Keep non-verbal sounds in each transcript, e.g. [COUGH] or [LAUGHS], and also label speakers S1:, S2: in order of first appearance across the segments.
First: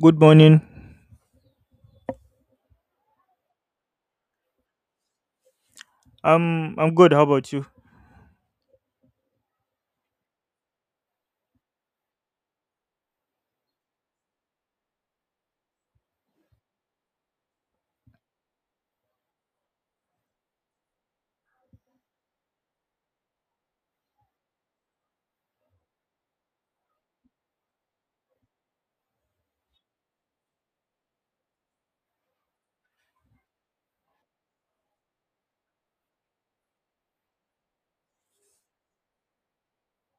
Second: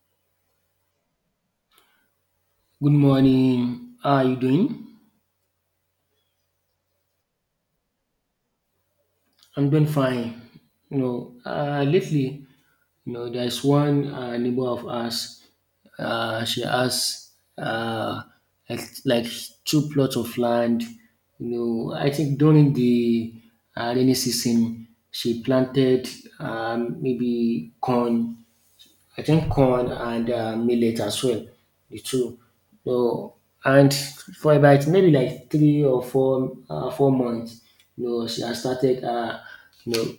S1: Good morning.
S2: Good morning. How are you doing?
S1: I'm good. How about you?
S2: I'm doing fine. Lately, there's one neighbor of ours. She has uh, like two plots of land. You know, I think during the rainy season, she planted maybe corn I think corn and millet as well, the two. So and for about maybe like three or four 4 months, you know, she has started you know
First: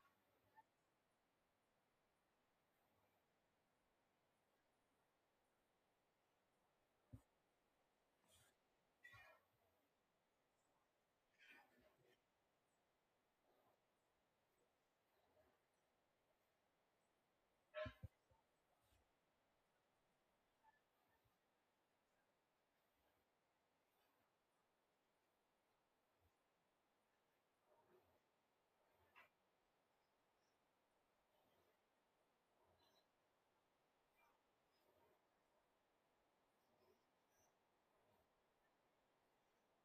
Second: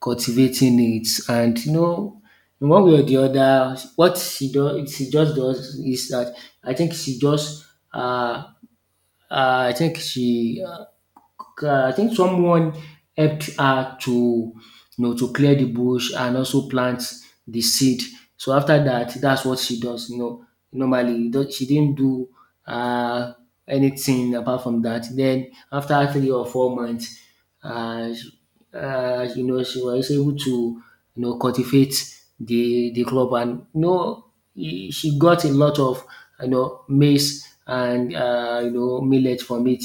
S2: cultivating it. And you know, in one way or the other, what she does, she just does is that I think she just uh, I think she I think someone helped her to to clear the bush and also plant the seed. So after that, that's what she does. You know, normally she didn't do uh, anything apart from that. Then after 3 or 4 months, uh, she- you know, she was able to cultivate the crop, and you know she got a lot of maize and millet from it.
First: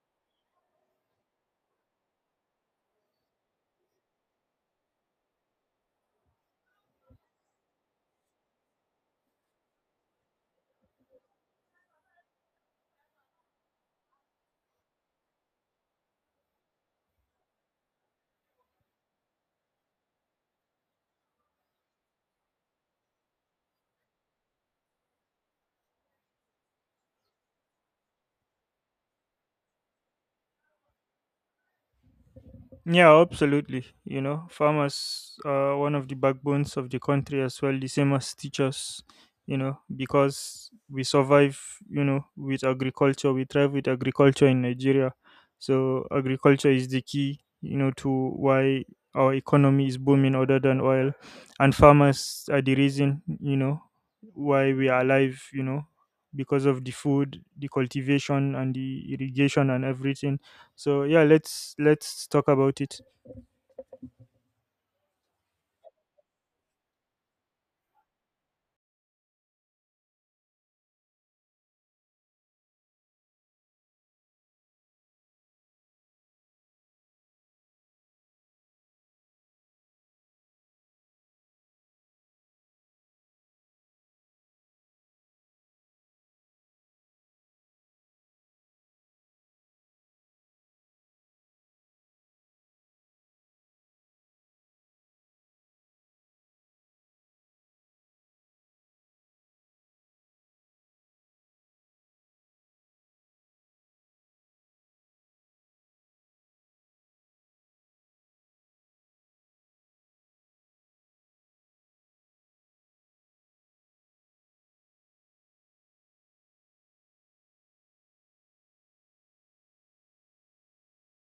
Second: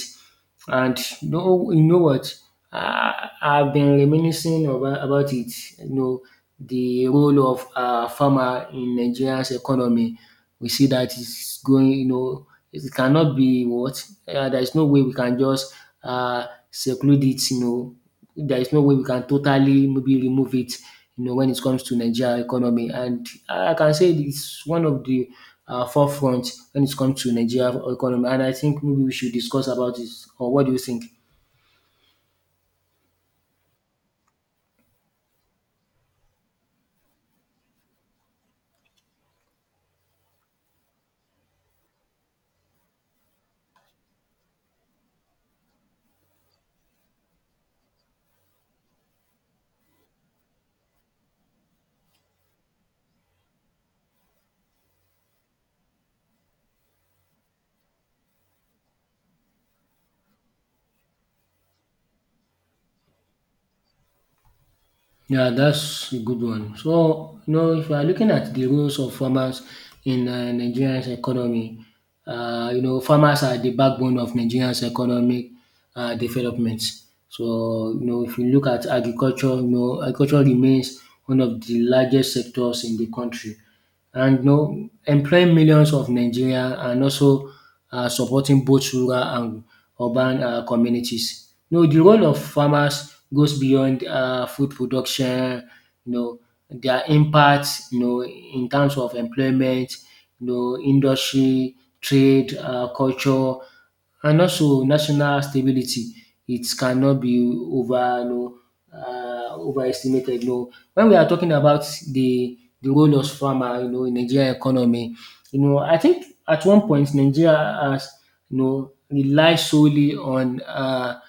S2: And you know what? I've been reminiscing about it. You know, the role of farmer in Nigeria's economy. We see that it's going. You know, it cannot be what. There is no way we can just uh, seclude it. You know, there is no way we can totally maybe remove it, you know, when it comes to Nigeria economy. And I can say it's one of the forefront when it comes to Nigeria economy. And I think maybe we should discuss about this. Or what do you think?
S1: Yeah, absolutely. You know, farmers are one of the backbones of the country as well, the same as teachers, you know, because we survive, you know, with agriculture, we thrive with agriculture in Nigeria. So agriculture is the key, you know, to why our economy is booming other than oil. And farmers are the reason, you know, why we are alive, you know, because of the food, the cultivation and the irrigation and everything, so yeah, let's talk about it.
S2: Yeah, that's a good one. So, you know, if you are looking at the roles of farmers in Nigeria's economy, you know, farmers are the backbone of Nigeria's economic development. So, you know, if you look at agriculture, you know, agriculture remains one of the largest sectors in the country, and you know, employing millions of Nigerians and also supporting both rural and urban communities. You know, the role of farmers goes beyond food production, you know, their impact, you know, in terms of employment, you know, industry, trade, culture, and also national stability. It cannot be overestimated. You know, when we are talking about the the role of farmer, you know, in Nigeria economy. You know, I think at one point Nigeria has, you know, relied solely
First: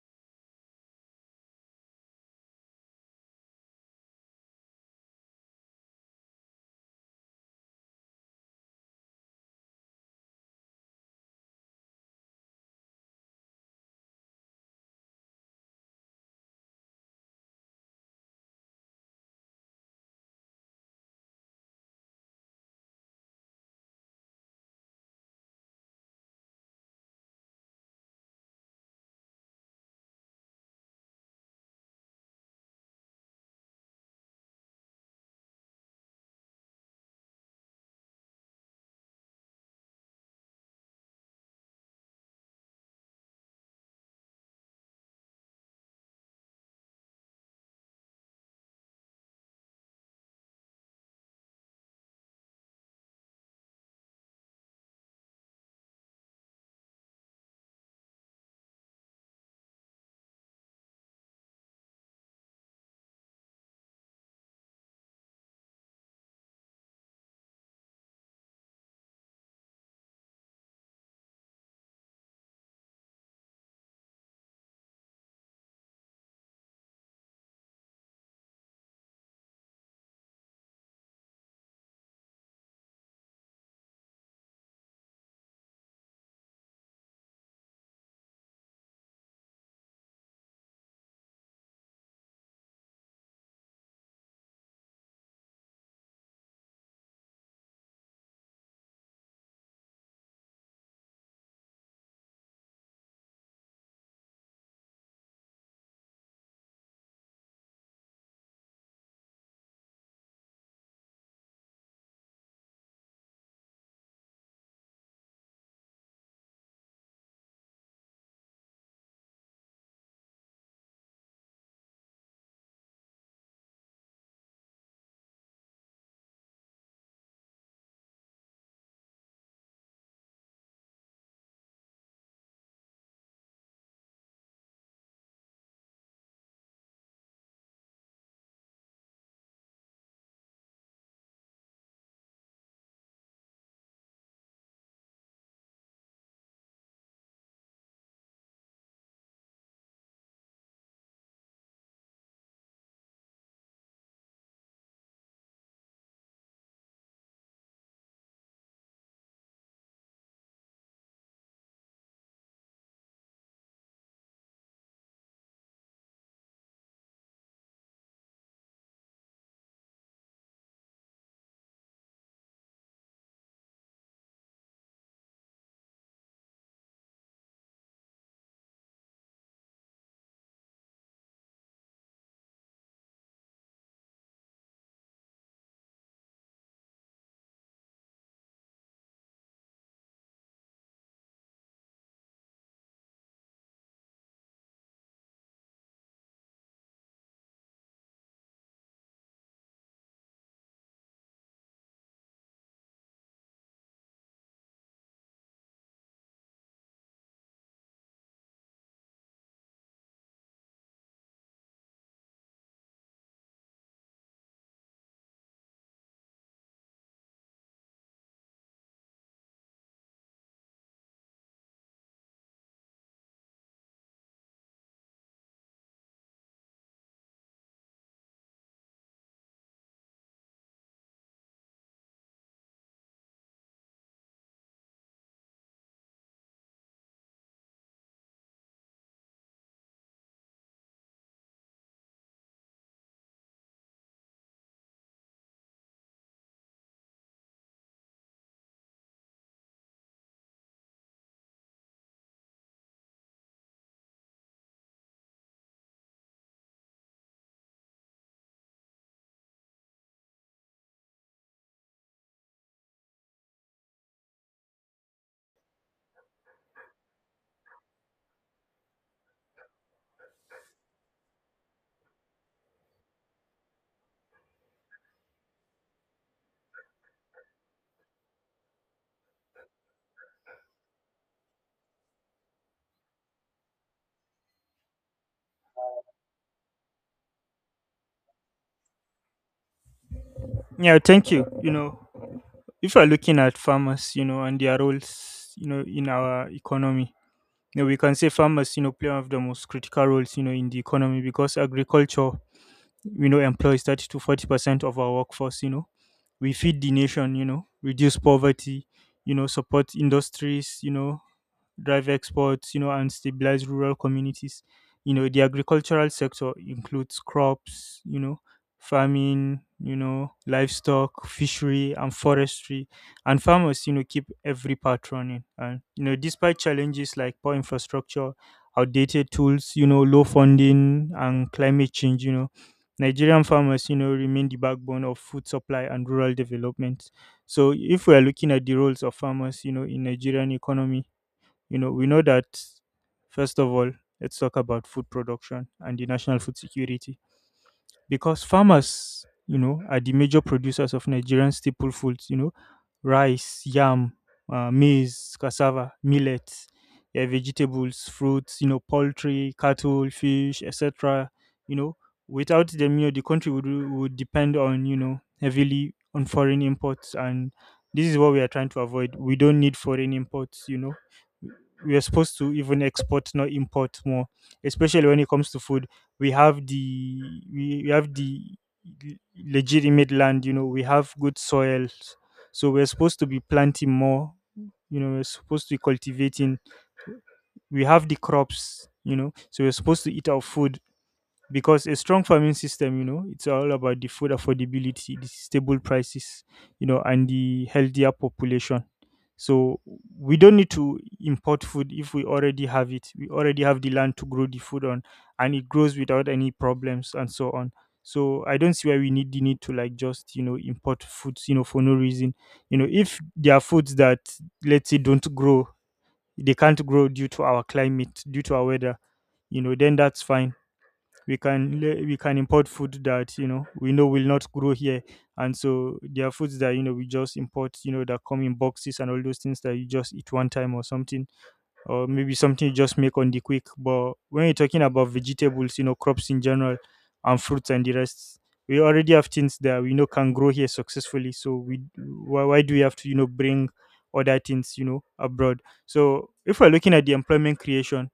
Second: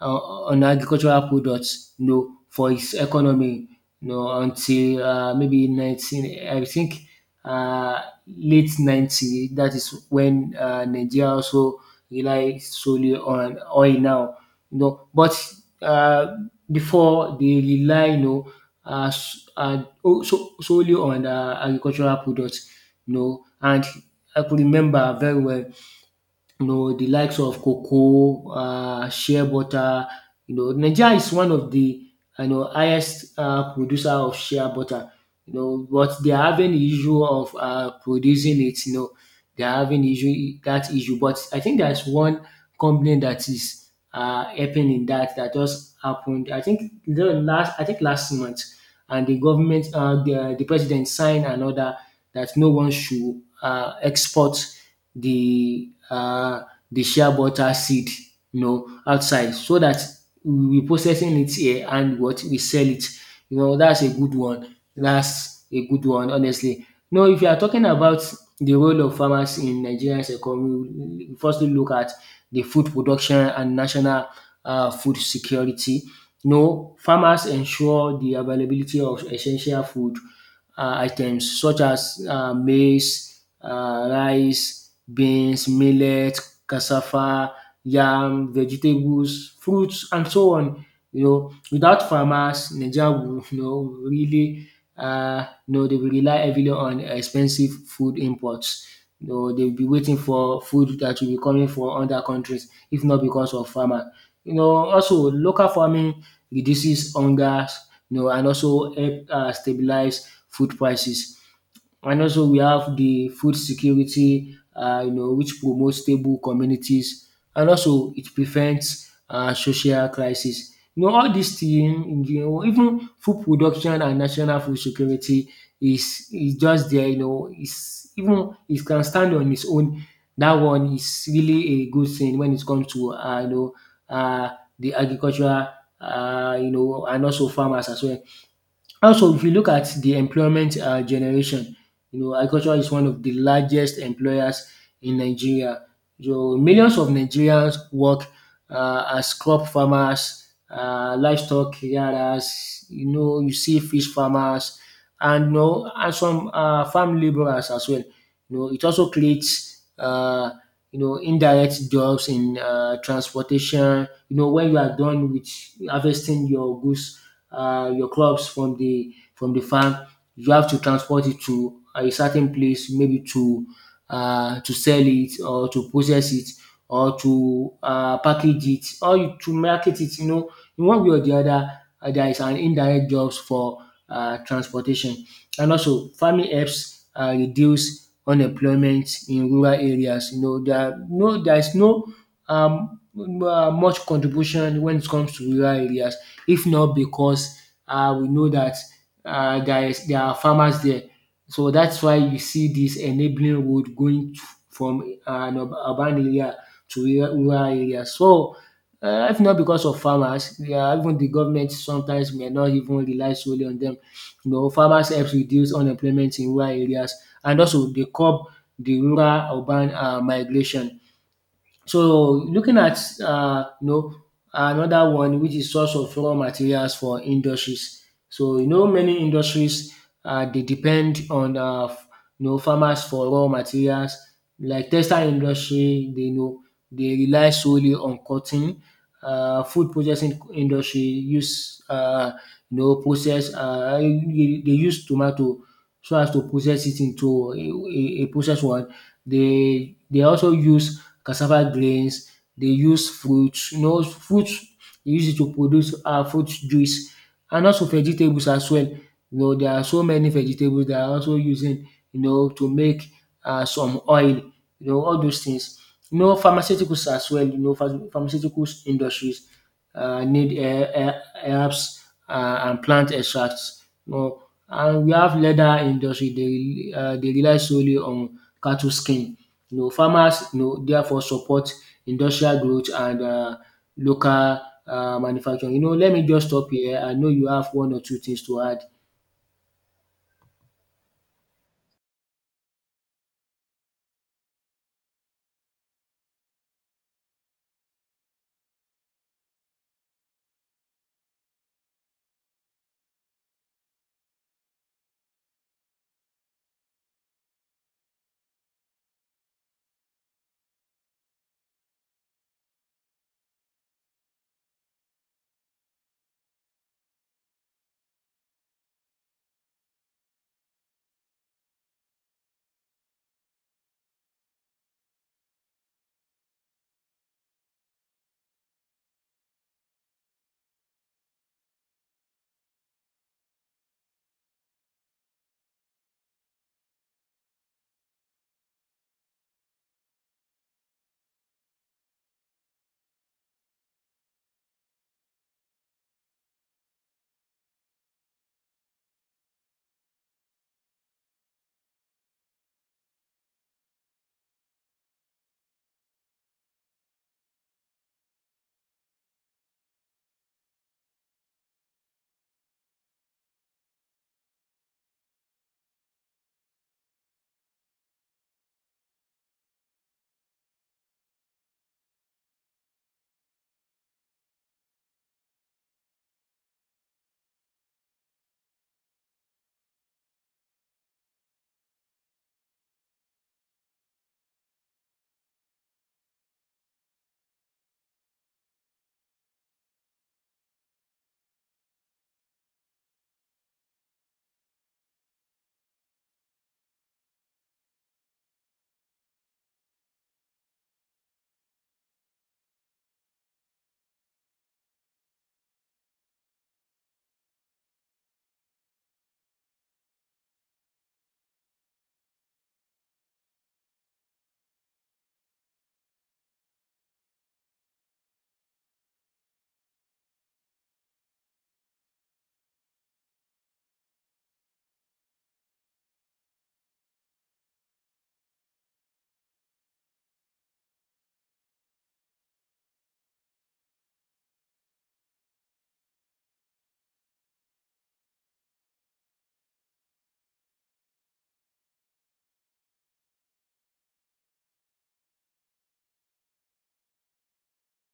S2: uh, on agricultural products, you know, for its economy, you know, until maybe nineteen, I think uh, late ninety. That is when Nigeria also relies solely on oil now, you know. But uh, before they rely, you know, solely on agricultural products, you know. And I could remember very well, you know, the likes of cocoa, shea butter. You know, Nigeria is one of the, you know, highest producer of shea butter. You know, but they are having the issue of producing it. You know, they are having issue. But I think there's one company that is helping in that, that just happened. I think last month, and the government, the president signed another that no one should export the um the shea butter seed, you know, outside, so that we processing it here and what we sell it. You know, that's a good one. That's a good one, honestly. Now if you are talking about the role of farmers in Nigeria's economy, we firstly look at the food production and national food security. No, farmers ensure the availability of essential food items such as maize, rice, beans, millet, cassava, yam, vegetables, fruits, and so on. You know, without farmers, Nigeria will [LAUGHS] you know really you know they will rely heavily on expensive food imports. You know, they will be waiting for food that will be coming from other countries, if not because of farmer. You know, also local farming reduces hunger, you know, and also help stabilize food prices. And also, we have the food security, you know, which promotes stable communities, and also it prevents social crisis. You know, all these things, you know, even food production and national food security is just there. You know, it's even it can stand on its own. That one is really a good thing when it comes to you know the agricultural you know, and also farmers as well. Also, if you look at the employment generation, you know, agriculture is one of the largest employers in Nigeria. So millions of Nigerians work as crop farmers, livestock carriers. You know, you see fish farmers, and you know, and some farm laborers as well. You know, it also creates indirect jobs in transportation. You know, when you are done with harvesting your goods your crops from the farm. You have to transport it to a certain place, maybe to sell it or to process it or to package it or to market it. You know, in one way or the other, there is an indirect jobs for transportation, and also farming helps reduce unemployment in rural areas. You know, there is no much contribution when it comes to rural areas if not because we know that there are farmers there. So that's why you see this enabling road going from urban area to rural area. So if not because of farmers, even the government sometimes may not even rely solely on them. You know farmers helps reduce unemployment in rural areas, and also they curb the rural urban migration. So looking at you know another one, which is source of raw materials for industries. So you know many industries they depend on you know farmers for raw materials, like textile industry they know they rely solely on cotton. Food processing industry use you know process they use tomato so as to process it into a processed one. They also use cassava grains. They use fruits, you know fruits dey use it to produce fruit juice, and also vegetables as well. You know there are so many vegetables they are also using, you know, to make some oil, you know, all those things. You know pharmaceuticals as well, you know pharmaceuticals industries need herbs and plant extracts, you know. And we have leather industry. They dey rely solely on cattle skin. You know, farmers you know therefore support industrial growth and local manufacturing. You know, let me just stop here. I know you have one or two things to add.
S1: Yeah, thank you. You know, if we're looking at farmers, you know, and their roles, you know, in our economy, you know, we can say farmers, you know, play one of the most critical roles, you know, in the economy because agriculture, we know, employs 30 to 40% of our workforce. You know, we feed the nation, you know, reduce poverty, you know, support industries, you know, drive exports, you know, and stabilize rural communities. You know, the agricultural sector includes crops, you know, farming, you know, livestock, fishery, and forestry. And farmers, you know, keep every part running. And, you know, despite challenges like poor infrastructure, outdated tools, you know, low funding, and climate change, you know, Nigerian farmers, you know, remain the backbone of food supply and rural development. So if we are looking at the roles of farmers, you know, in Nigerian economy, you know, we know that, first of all, let's talk about food production and the national food security, because farmers, you know, are the major producers of Nigerian staple foods, you know, rice, yam, maize, cassava, millet, yeah, vegetables, fruits, you know, poultry, cattle, fish, etc. You know, without them, you know, the country would depend on, you know, heavily on foreign imports, and this is what we are trying to avoid. We don't need foreign imports, you know. We are supposed to even export, not import more, especially when it comes to food. We have the, we have the l- legitimate land, you know, we have good soils, so we're supposed to be planting more, you know, we're supposed to be cultivating. We have the crops, you know, so we're supposed to eat our food, because a strong farming system, you know, it's all about the food affordability, the stable prices, you know, and the healthier population. So we don't need to import food if we already have it. We already have the land to grow the food on, and it grows without any problems and so on. So I don't see why we need the need to, like, just you know, import foods, you know, for no reason. You know, if there are foods that, let's say, don't grow, they can't grow due to our climate, due to our weather, you know, then that's fine. We can le- we can import food that, you know, we know will not grow here. And so there are foods that, you know, we just import, you know, that come in boxes and all those things that you just eat one time or something, or maybe something you just make on the quick. But when you're talking about vegetables, you know, crops in general, and fruits and the rest, we already have things that we know can grow here successfully. So we why, do we have to, you know, bring other things, you know, abroad? So if we're looking at the employment creation,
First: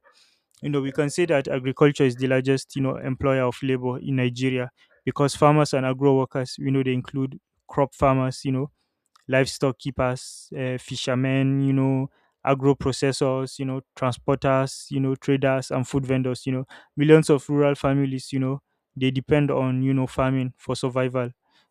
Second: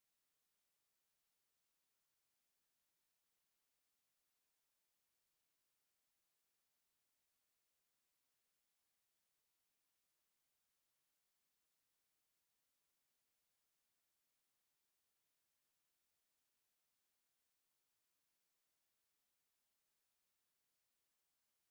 S1: you know, we can say that agriculture is the largest, you know, employer of labor in Nigeria, because farmers and agro workers, you know, they include crop farmers, you know, livestock keepers, fishermen, you know, agro processors, you know, transporters, you know, traders and food vendors, you know, millions of rural families, you know, they depend on, you know, farming for survival,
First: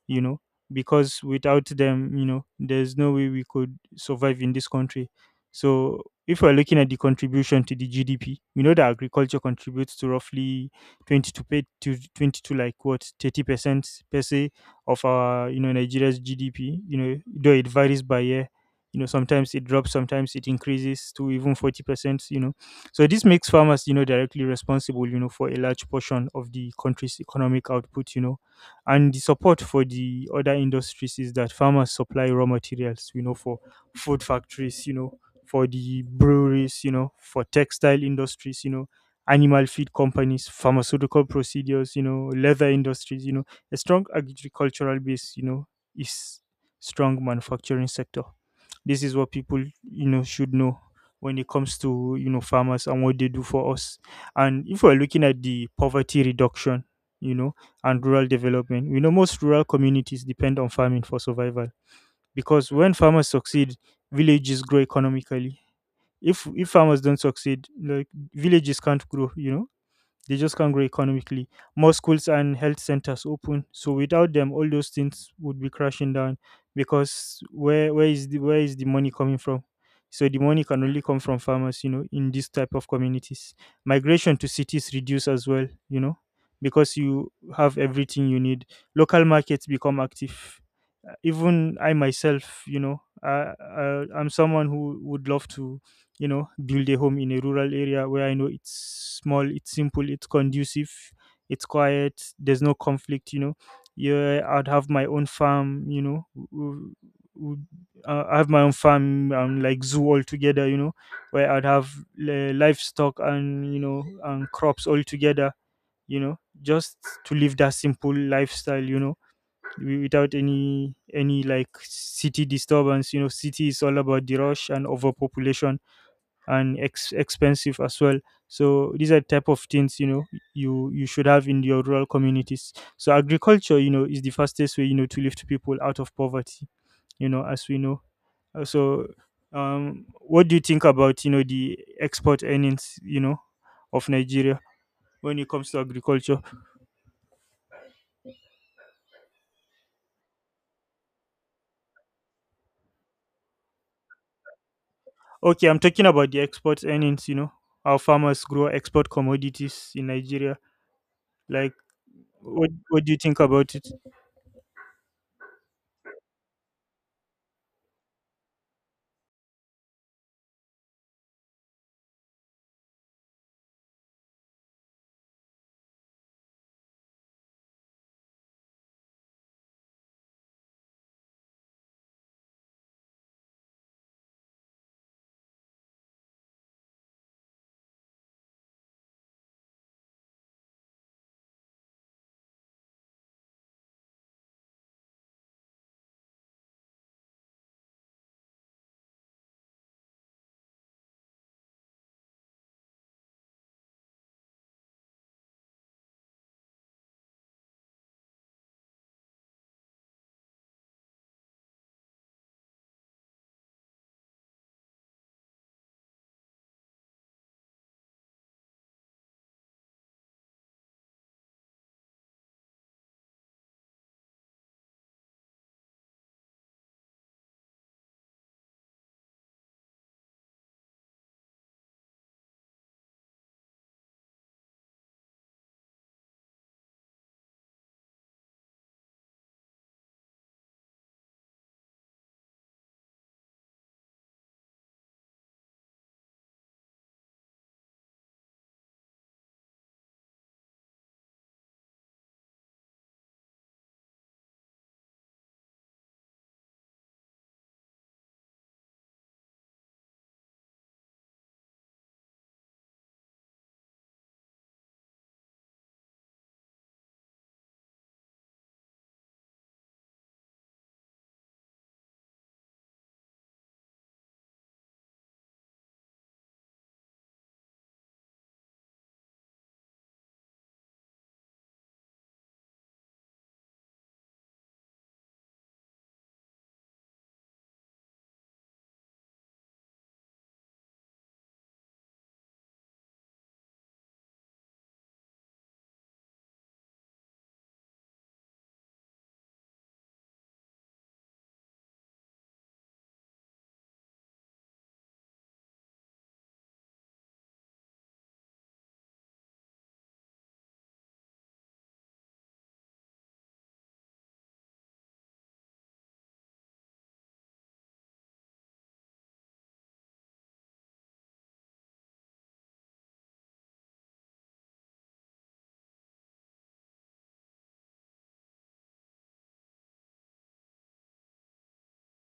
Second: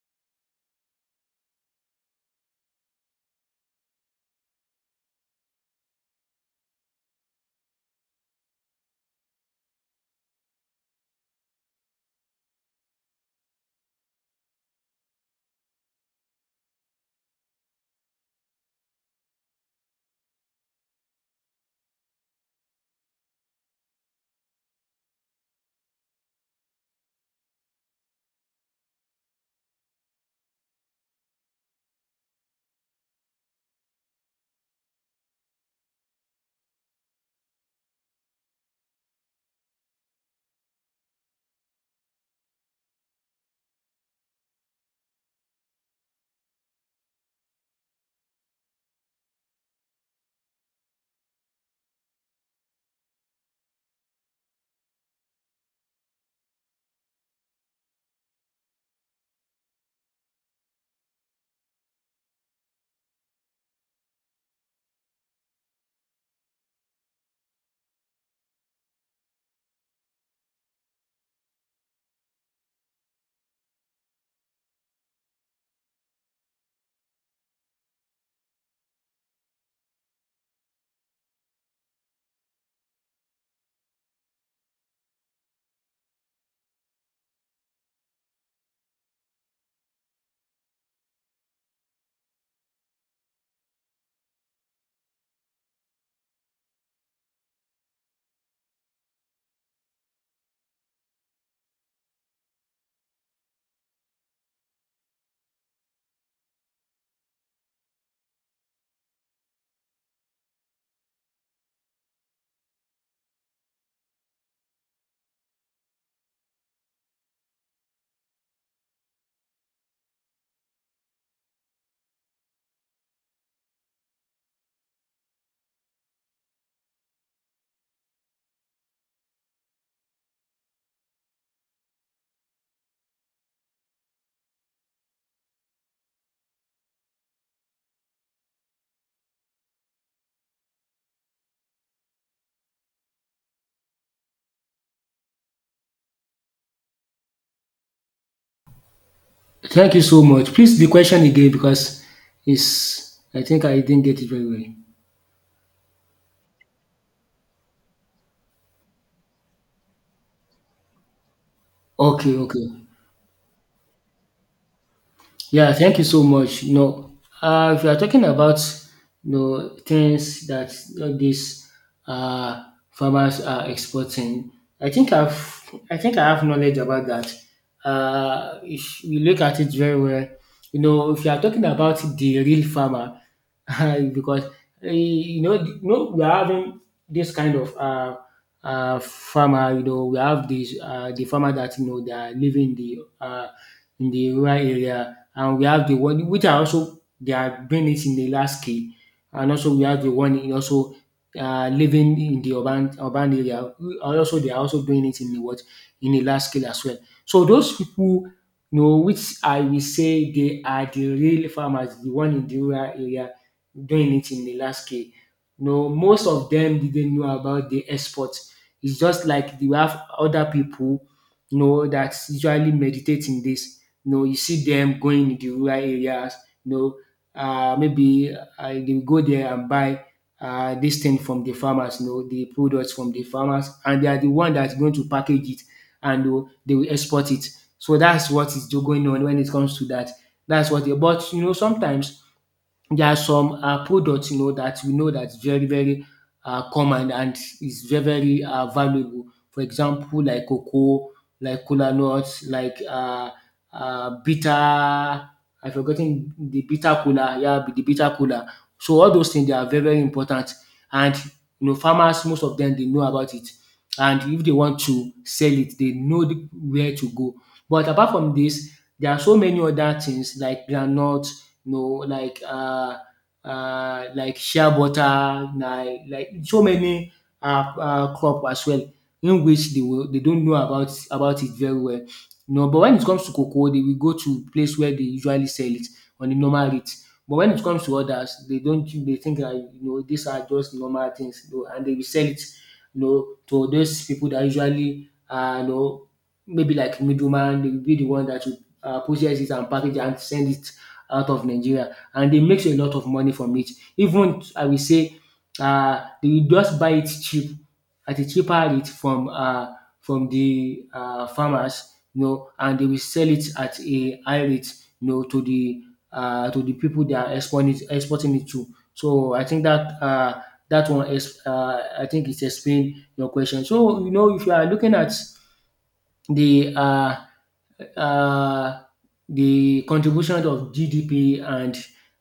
S1: you know, because without them, you know, there's no way we could survive in this country. So if we're looking at the contribution to the GDP, we know that agriculture contributes to roughly to 22, like what, 30% per se of our, you know, Nigeria's GDP. You know, though it varies by year. You know, sometimes it drops, sometimes it increases to even 40%. You know, so this makes farmers, you know, directly responsible, you know, for a large portion of the country's economic output. You know, and the support for the other industries is that farmers supply raw materials. You know, for food factories. You know, for the breweries. You know, for textile industries. You know, animal feed companies, pharmaceutical procedures. You know, leather industries. You know, a strong agricultural base, you know, is strong manufacturing sector. This is what people, you know, should know when it comes to, you know, farmers and what they do for us. And if we're looking at the poverty reduction, you know, and rural development, we know most rural communities depend on farming for survival, because when farmers succeed, villages grow economically. If farmers don't succeed, like, villages can't grow, you know, they just can't grow economically. More schools and health centers open. So without them, all those things would be crashing down, because where where is the money coming from? So the money can only come from farmers, you know, in this type of communities. Migration to cities reduce as well, you know, because you have everything you need. Local markets become active. Even I myself, you know, I'm someone who would love to, you know, build a home in a rural area where I know it's small, it's simple, it's conducive, it's quiet, there's no conflict, you know, yeah, I'd have my own farm, you know, w- w- I have my own farm and, like, zoo all together, you know, where I'd have livestock and, you know, and crops all together, you know, just to live that simple lifestyle, you know, wi- without any like city disturbance. You know, city is all about the rush and overpopulation, and ex- expensive as well. So these are type of things, you know, you should have in your rural communities. So agriculture, you know, is the fastest way, you know, to lift people out of poverty, you know, as we know. So um what do you think about, you know, the export earnings, you know, of Nigeria when it comes to agriculture?
S2: Thank you so much. Please the question again because it's I think I didn't get it very well.
S1: Okay, I'm talking about the export earnings, you know, our farmers grow export commodities in Nigeria, like,
S2: Okay, okay.
S1: what do you think about it?
S2: Yeah, thank you so much. You know, if you are talking about you know things that these uh, farmers are exporting, I think I've I think I have knowledge about that. If you look at it very well, you know, if you are talking about the real farmer, [LAUGHS] because you know, we are having this kind of farmer. You know, we have this the farmer that you know they are living in the rural area, and we have the one which are also they are doing it in the large scale, and also we have the one in also living in the urban area who are also they are also doing it in the what, in the large scale as well. So those people, you know, which I will say they are the real farmers, the one in the rural area doing it in the large scale. No, most of them didn't know about the export. It's just like we have other people you know that usually meditate in this, you know, you see them going in the rural areas. You know, maybe they go there and buy this thing from the farmers. You know, the products from the farmers, and they are the one that's going to package it, and they will export it. So that's what is going on when it comes to that. That's what. They, but you know, sometimes there are some product you know that we know that is very very common and is very very valuable. For example like cocoa, like cola nuts, like bitter I forgotten the bitter cola. Yeah, the bitter cola. So all those things they are very very important and you know farmers, most of them, they know about it, and if they want to sell it they know where to go. But apart from this, there are so many other things like groundnut, you know, like shea butter, like so many crop as well, in which they don't know about it very well. You know, but when it comes to cocoa, they will go to place where they usually sell it on the normal rate. But when it comes to others, they don't they think that, you know, these are just normal things, you know, and they will sell it, you know, to those people that usually, you know, maybe like middleman. They will be the one that will process it and package and send it out of Nigeria, and they makes a lot of money from it. Even I will say they just buy it cheap at a cheaper rate from the farmers, you know, and they will sell it at a high rate, you know, to the people they are exporting it to. So I think that that one is, I think, it explain your question. So you know, if you are looking at the uh, uh, the contribution of GDP and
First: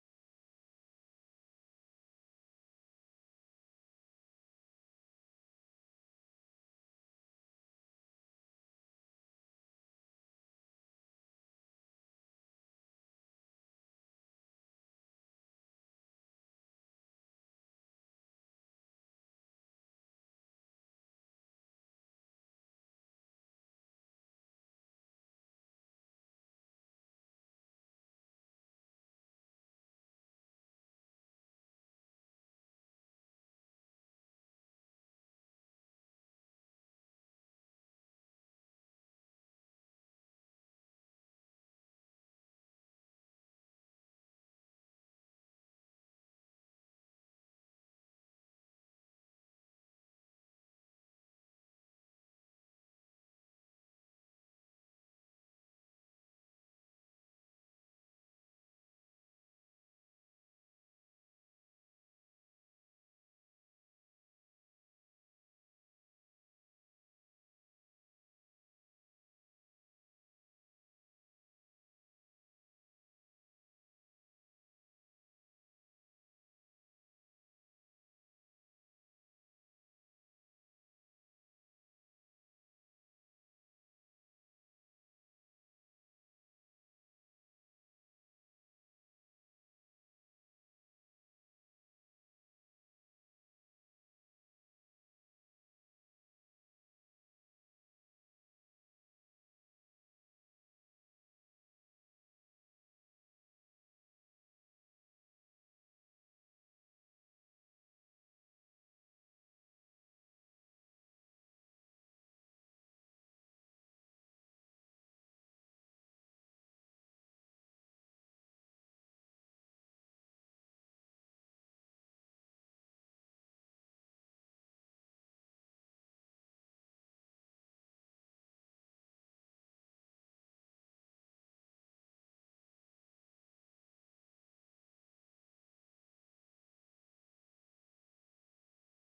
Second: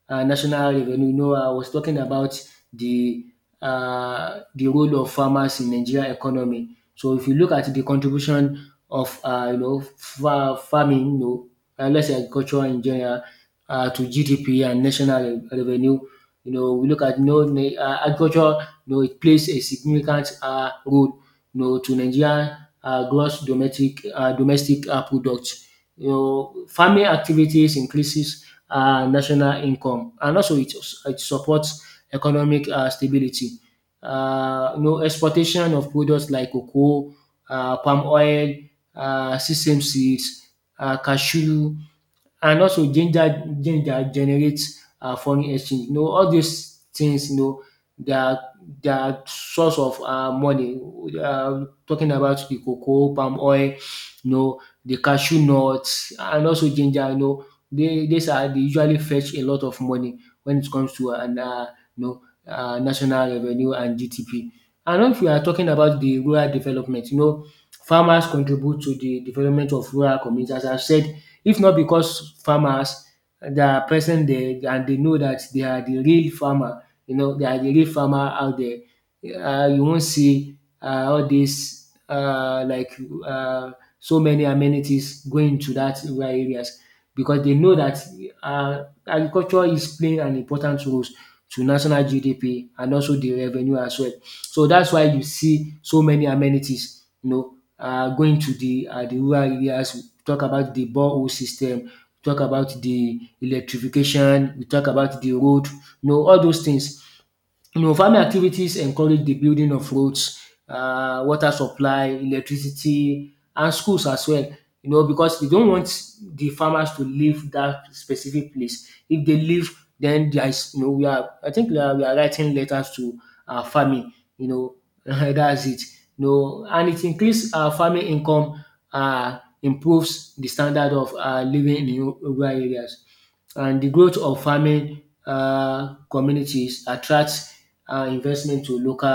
S2: national revenue. You know, I was talking about the the role of farmers in Nigeria economy. So if you look at the contribution of, you know, farming, you know, let's say agriculture in general, to GDP and national revenue. You know, we look at, you know, agriculture. You know, it plays a significant role, you know, to Nigeria gross domestic product. You know, farming activities increases national income, and also it supports economic stability. You know, exportation of products like cocoa, palm oil, sesame seeds, cashew, and also ginger generates foreign exchange. You know, all these things, you know, they are they are source of money. Talking about the cocoa, palm oil, you know, the cashew nuts, and also ginger. You know, they these are, they usually fetch a lot of money when it comes to an you know, national revenue and GDP. And if we are talking about the rural development, you know, farmers contribute to the development of rural communities. As I've said, if not because farmers, they are present there and they know that they are the real farmer, you know, they are the real farmer out there, you won't see all dis, um so many amenities going to that rural areas, because they know that agriculture is playing an important role to national GDP and also the revenue as well. So that's why you see so many amenities, you know, going to the the rural areas. Talk about the borehole system, we talk about the electrification, we talk about the road, you know, all those things. You know, farming activities encourage the building of roads, water supply, electricity and schools as well. You know, because they don't want the farmers to leave that specific place. If they leave, then there is, you know, we are I think we are writing letters to farming. You know, [LAUGHS] that's it. You know, and it increases farming income, improves the standard of living in rural areas, and the growth of farming communities attracts investment to local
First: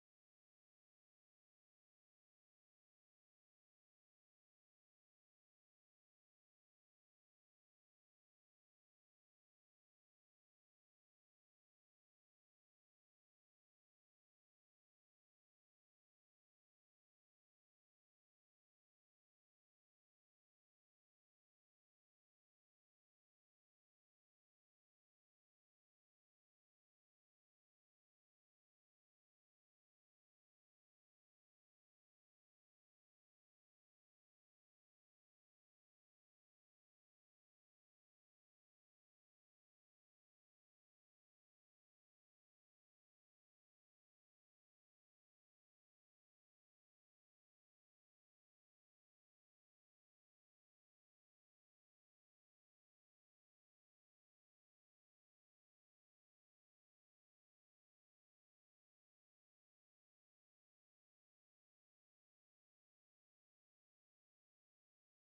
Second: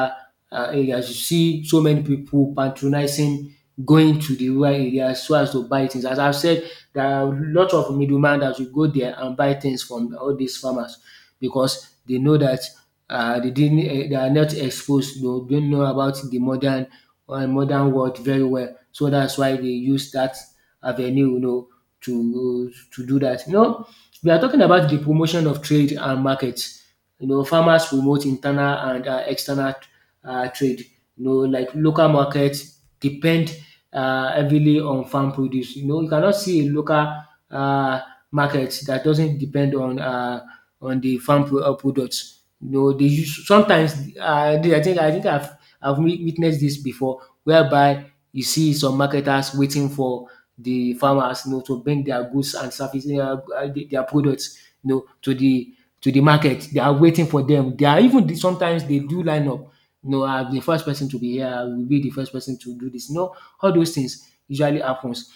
S2: areas. You see so many people patronizing, going to the rural areas so as to buy things. As I've said, there are a lot of middlemen that will go there and buy things from all these farmers because they know that, they didn't, eh, they are not exposed. They don't know about the modern modern world very well. So that's why they use that avenue, you know, to do that. You know, we are talking about the promotion of trade and market. You know, farmers promote internal and external trade. You know, like local markets depend heavily on farm produce. You know, you cannot see a local uh, market that doesn't depend on, the products. You know, they use sometimes, I think witnessed this before, whereby you see some marketers waiting for the farmers, you know, to bring their goods and services, their products, you know, to the market. They are waiting for them. They are, even sometimes, they do line up. You know, I'm the first person to be here. I will be the first person to do this. You know, all those things usually happens.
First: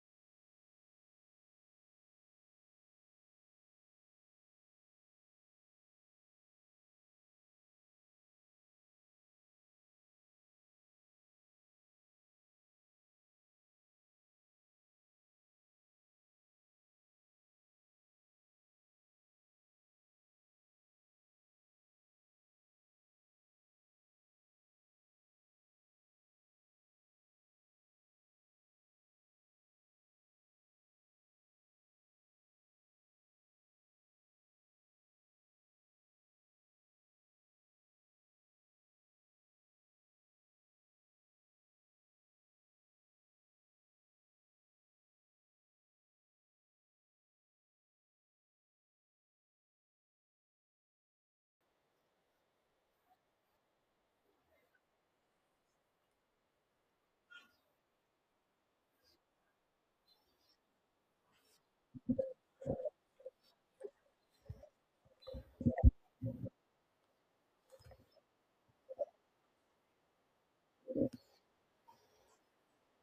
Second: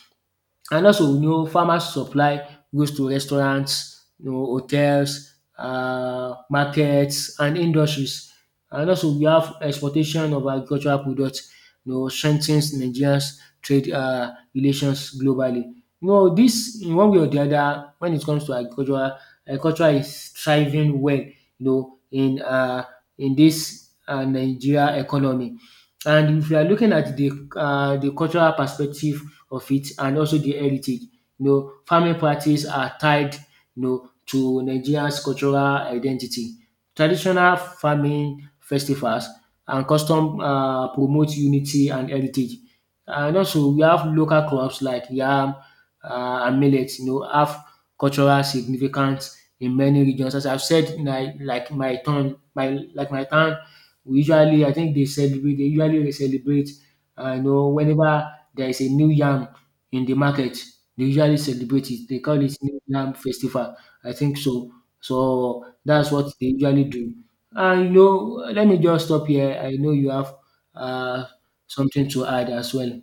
S2: And also we know farmers supply goods to restaurants, you know, hotels, markets and industries. And also we have exportation of agricultural products, you know, strengthens Nigerians trade relations globally. You know, dis, in one way or the other, when it comes to agriculture is thriving well, you know, in dis Nigeria economy. And if you are looking at the the cultural perspective of it and also the heritage. You know, farming practice are tied, you know, to Nigeria's cultural identity. Traditional farming festivals and custom promote unity and heritage. And also we have local crops like yam and millet, you know, have cultural significance in many regions. As I've said, like my town, we usually, I think they celebrate they usually celebrate, you know, whenever there is a new yam in the market. They usually celebrate it. They call it New Yam Festival. I think so. So that's what they usually do. And you know, let me just stop here. I know you have uh, something to add as well.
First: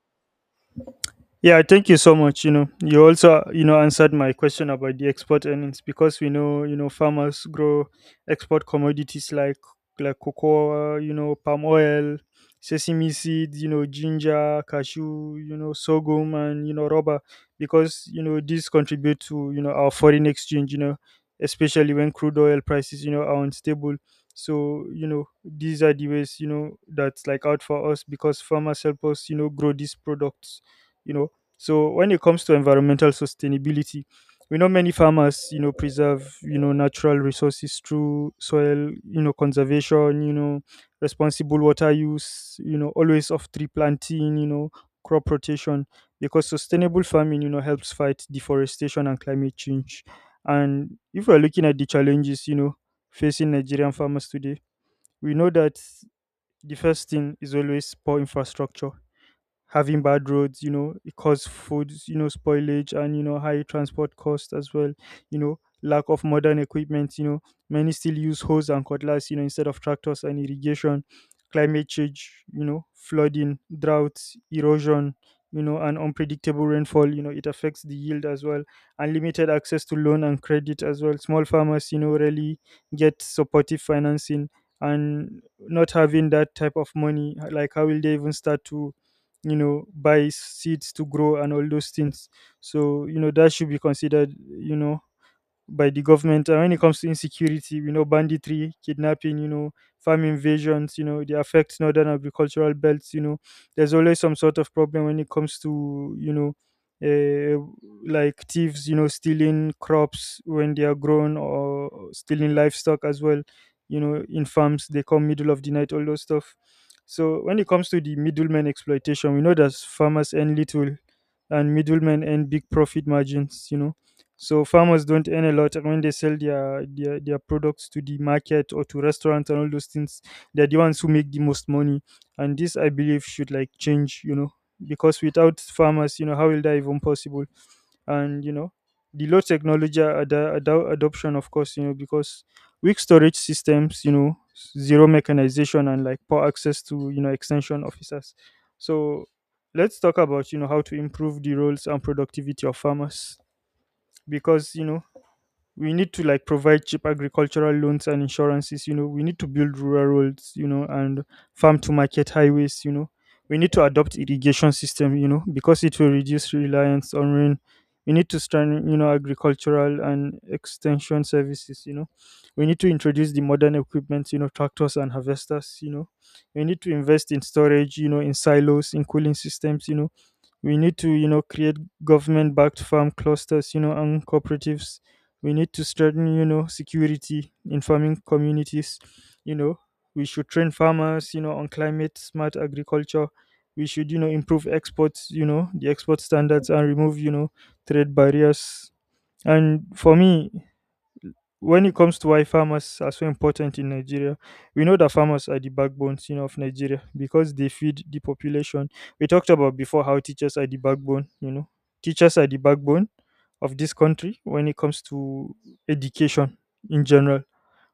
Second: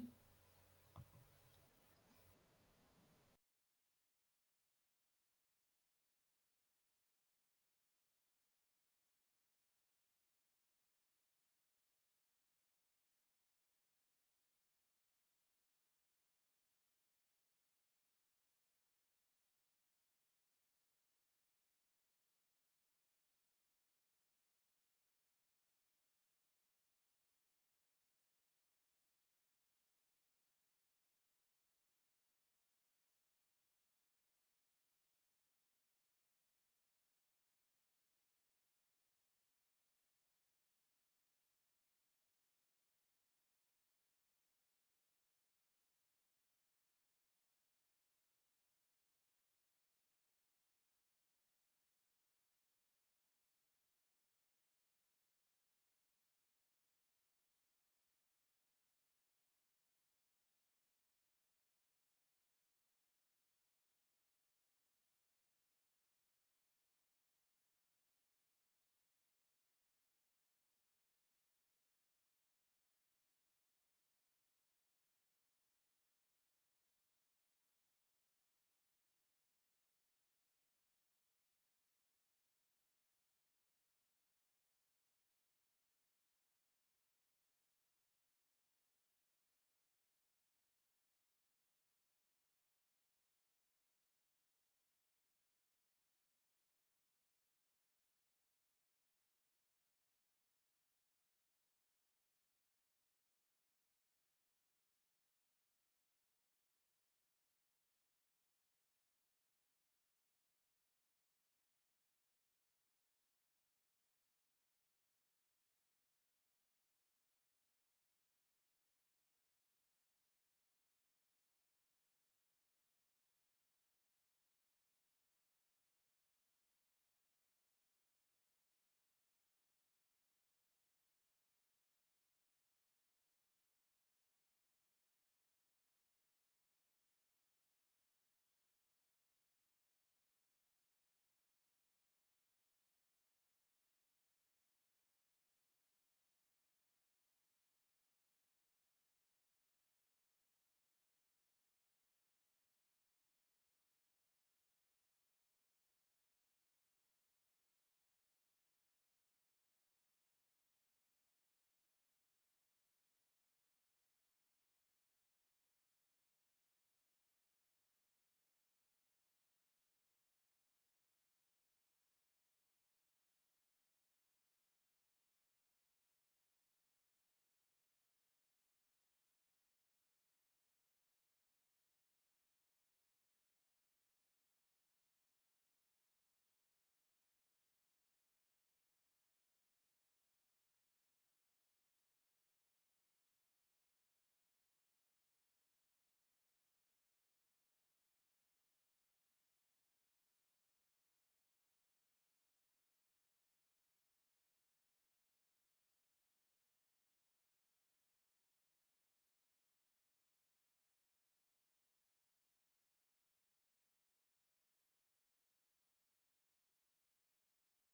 S1: Yeah, thank you so much. You know, you also, you know, answered my question about the export earnings, because we know, you know, farmers grow export commodities like cocoa, you know, palm oil, sesame seed, you know, ginger, cashew, you know, sorghum, and, you know, rubber, because you know these contribute to, you know, our foreign exchange. You know, especially when crude oil prices, you know, are unstable. So, you know, these are the ways, you know, that's like out for us, because farmers help us, you know, grow these products, you know. So when it comes to environmental sustainability, we know many farmers, you know, preserve, you know, natural resources through soil, you know, conservation, you know, responsible water use, you know, always of tree planting, you know, crop rotation. Because sustainable farming, you know, helps fight deforestation and climate change. And if we're looking at the challenges, you know, facing Nigerian farmers today, we know that the first thing is always poor infrastructure, having bad roads, you know, it causes food, you know, spoilage and, you know, high transport costs as well, you know, lack of modern equipment, you know, many still use hose and cutlass, you know, instead of tractors and irrigation, climate change, you know, flooding, droughts, erosion, you know, and unpredictable rainfall, you know, it affects the yield as well, and limited access to loan and credit as well. Small farmers, you know, rarely get supportive financing, and not having that type of money, like, how will they even start to, you know, buy seeds to grow and all those things? So, you know, that should be considered, you know, by the government. And when it comes to insecurity, we know banditry, kidnapping, you know, farm invasions, you know, they affect northern agricultural belts, you know. There's always some sort of problem when it comes to, you know, uh, like, thieves, you know, stealing crops when they are grown, or stealing livestock as well, you know, in farms, they come middle of the night, all those stuff. So when it comes to the middleman exploitation, we know that farmers earn little and middlemen earn big profit margins, you know, so farmers don't earn a lot, and when they sell their, their products to the market or to restaurants and all those things. They're the ones who make the most money, and this I believe should like change, because without farmers, how will that even possible? And you know, the low technology adoption, of course, because weak storage systems, zero mechanization and like poor access to extension officers. So let's talk about how to improve the roles and productivity of farmers, because we need to like provide cheap agricultural loans and insurances. We need to build rural roads and farm to market highways. We need to adopt irrigation system because it will reduce reliance on rain. We need to strengthen agricultural and extension services. We need to introduce the modern equipment, tractors and harvesters. We need to invest in storage, in silos, in cooling systems. We need to create government backed farm clusters and cooperatives. We need to strengthen security in farming communities you know we should train farmers on climate smart agriculture. We should improve exports, the export standards, and remove trade barriers. And for me, when it comes to why farmers are so important in Nigeria, we know that farmers are the backbone of Nigeria because they feed the population. We talked about before how teachers are the backbone, teachers are the backbone of this country when it comes to education in general.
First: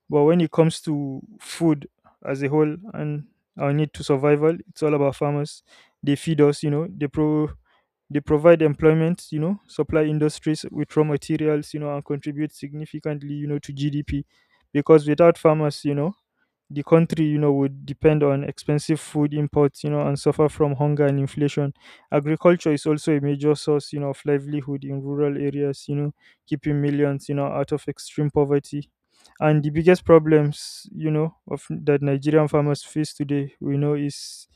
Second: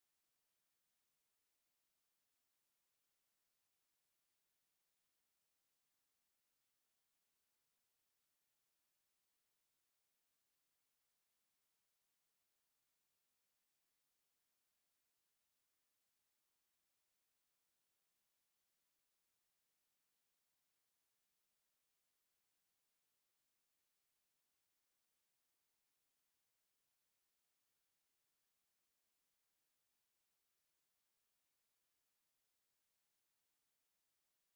S1: But when it comes to food as a whole and our need to survival, it's all about farmers. They feed us, they provide employment, supply industries with raw materials, and contribute significantly, to GDP. Because without farmers, the country would depend on expensive food imports and suffer from hunger and inflation. Agriculture is also a major source of livelihood in rural areas, keeping millions out of extreme poverty. And the biggest problems of that nigerian farmers face today we know is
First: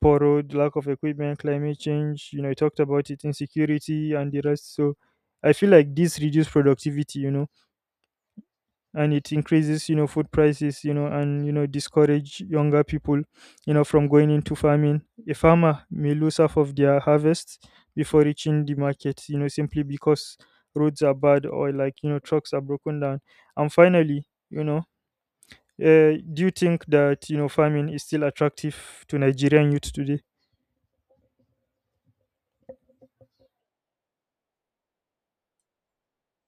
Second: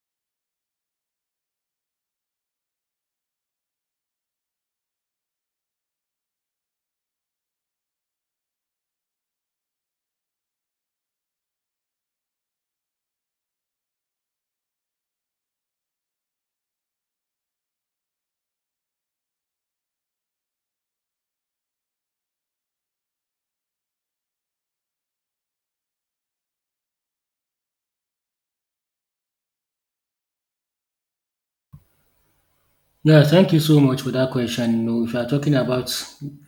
S1: poor road, lack of equipment, climate change, I talked about it, insecurity and the rest. So I feel like this reduced productivity and it increases food prices and discourage younger people from going into farming. A farmer may lose half of their harvest before reaching the market simply because roads are bad or like trucks are broken down. And finally, do you think that farming is still attractive to Nigerian youth today?
S2: Yeah, thank you so much for that question. You know, if you are talking about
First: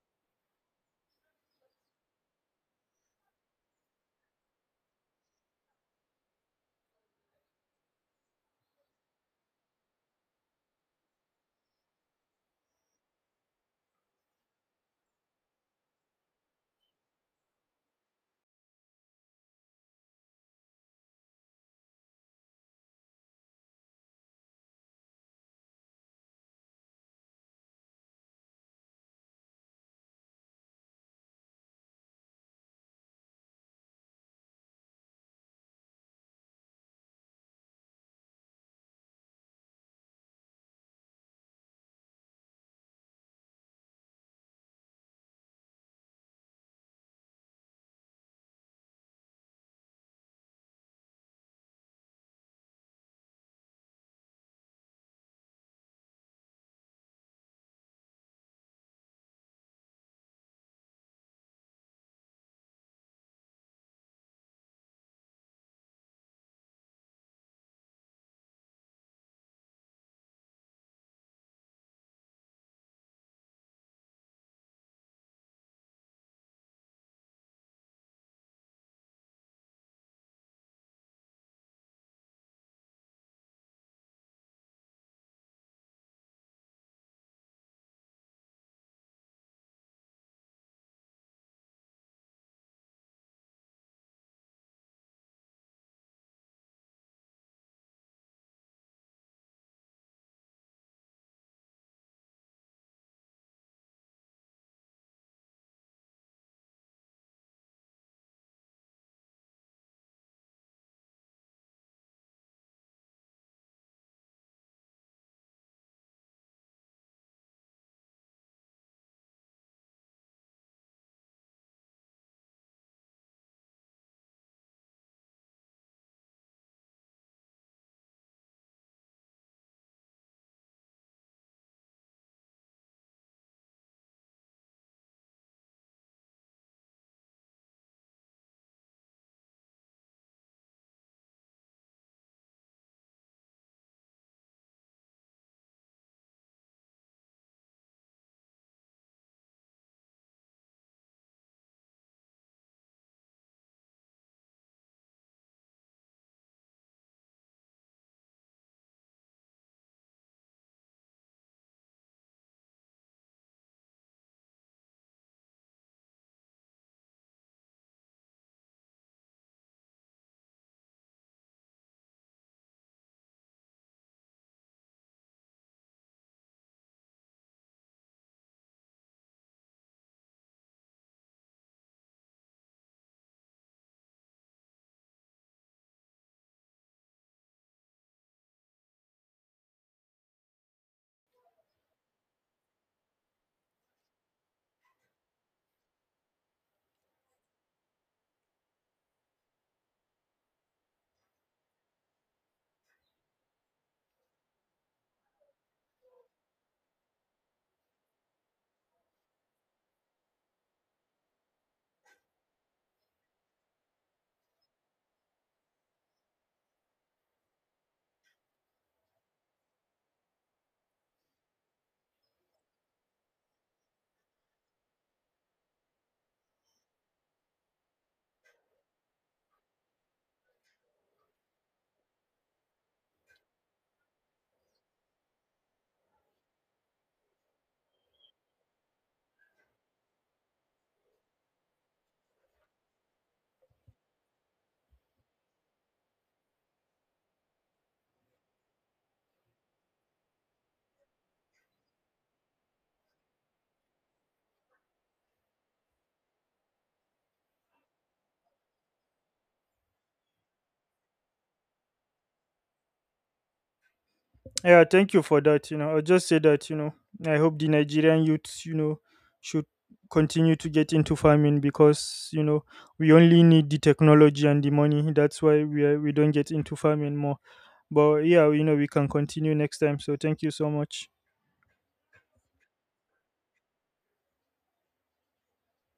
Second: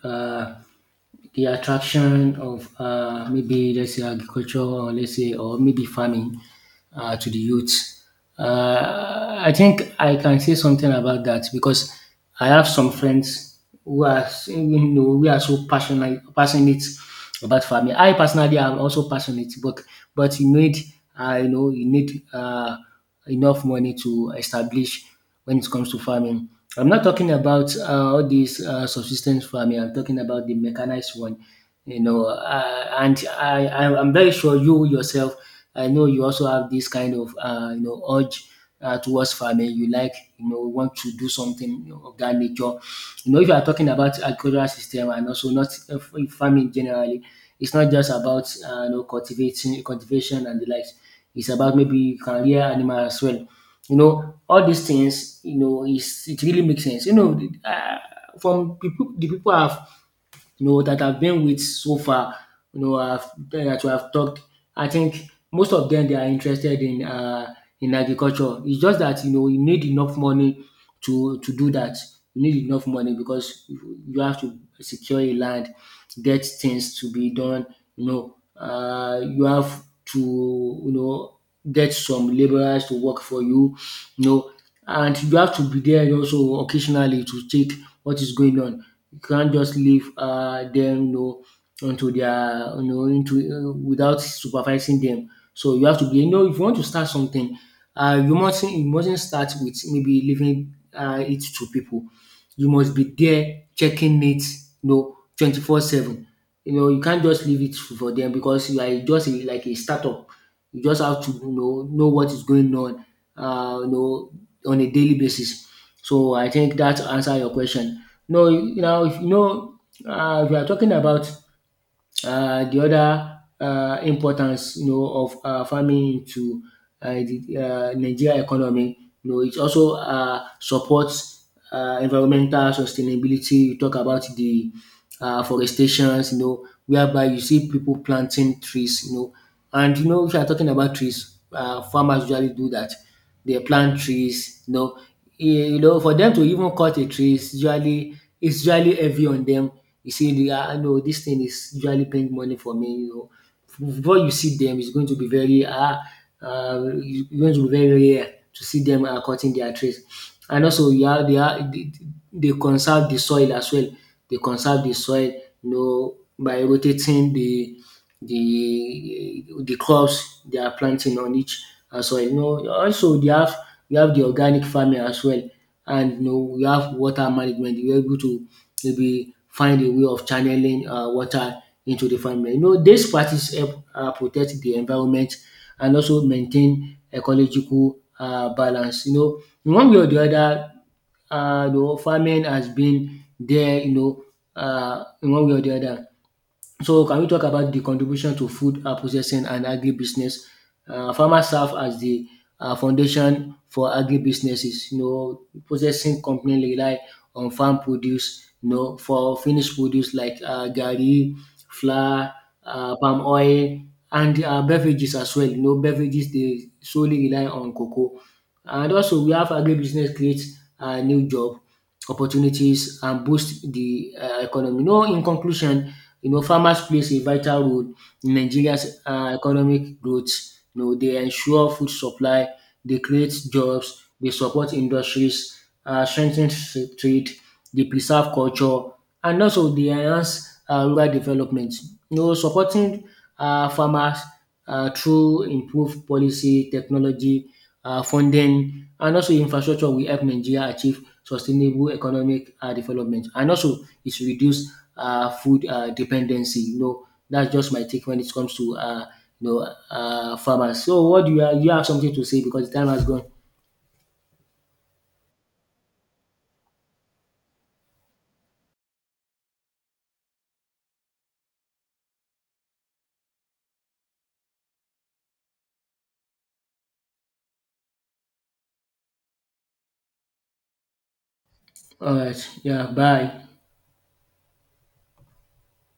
S2: uh, the attraction of, maybe let's say agriculture, or let's say, or maybe farming, to the youth. I think I can say something about that because I have some friends who are, you know, we are so passionate about farming. I personally am also passionate, but you need, you know, you need enough money to establish when it comes to farming. I'm not talking about, all these subsistence farming. I'm talking about the mechanized one, you know. And I'm very sure you yourself, I know you also have this kind of, you know, urge towards farming. You like, you know, want to do something, you know, of that nature. You know, if you are talking about agricultural system and also not, farming generally, it's not just about, you know, cultivating cultivation and the likes. It's about maybe career animal as well. You know, all these things, you know, is it really makes sense. You know, from people, the people have, you know, that I've been with so far, you know, that we have talked, I think most of them they are interested in, in agriculture. It's just that, you know, you need enough money to do that. You need enough money because you have to secure a land, get things to be done. You know, you have to, you know, get some laborers to work for you. You know, and you have to be there also occasionally to check what is going on. You can't just leave, them, you know, onto their, you know, into, without supervising them. So you have to be, you know, if you want to start something, you mustn't start with maybe leaving, it to people. You must be there checking it, you know, 24/7. You know, you can't just leave it for them because you are just a, like a startup. You just have to, you know what is going on, you know, on a daily basis. So I think that answer your question. No, now if you know, we are talking about the other importance, you know, of farming to the Nigeria economy, you know, it also supports environmental sustainability. You talk about the, forestations, you know, whereby you see people planting trees, you know, and you know, if you are talking about trees, farmers usually do that. They plant trees, you know. Eh, you know, for them to even cut a tree is usually heavy on them. You see the, ah, no, this thing is usually paying money for me, you know, before you see them, it's going to be very, ah, it's going to be very rare to see them, cutting their trees. And also you have, they conserve the soil as well. They conserve the soil, you know, by rotating the crops they are planting on each soil. You know, also they have you have the organic farming as well. And you know, we have water management. We are able to maybe find a way of channeling water into the farmland. You know, dis practice help protect the environment and also maintain ecological balance. You know, in one way or the other, you know, farming has been there, you know, in one way or the other. So can we talk about the contribution to food processing and agribusiness? Farmers serve as the foundation for agribusinesses. You know, processing company rely on farm produce, you know, for finished produce like, garri, flour, palm oil, and beverages as well. You know, beverages dey solely rely on cocoa. And also we have agribusiness create new job opportunities and boost the economy. You know, in conclusion, you know, farmers plays a vital role in Nigeria's economic growth. You know, they ensure food supply, they create jobs, they support industries, strengthen trade, they preserve culture, and also they enhance rural development. You know, supporting farmers through improved policy, technology, funding, and also infrastructure will help Nigeria achieve sustainable economic development. And also, it's reduce food dependency. You know, that's just my take when it comes to, you know, farmers. So, what do you have? You have something to say because the time has gone.
S1: Yeah, thank you for that. I'll just say that, I hope the Nigerian youths, should continue to get into farming, because, we only need the technology and the money. That's why we don't get into farming more. But yeah, we can continue next time. So thank you so much.
S2: All right. Yeah. Bye.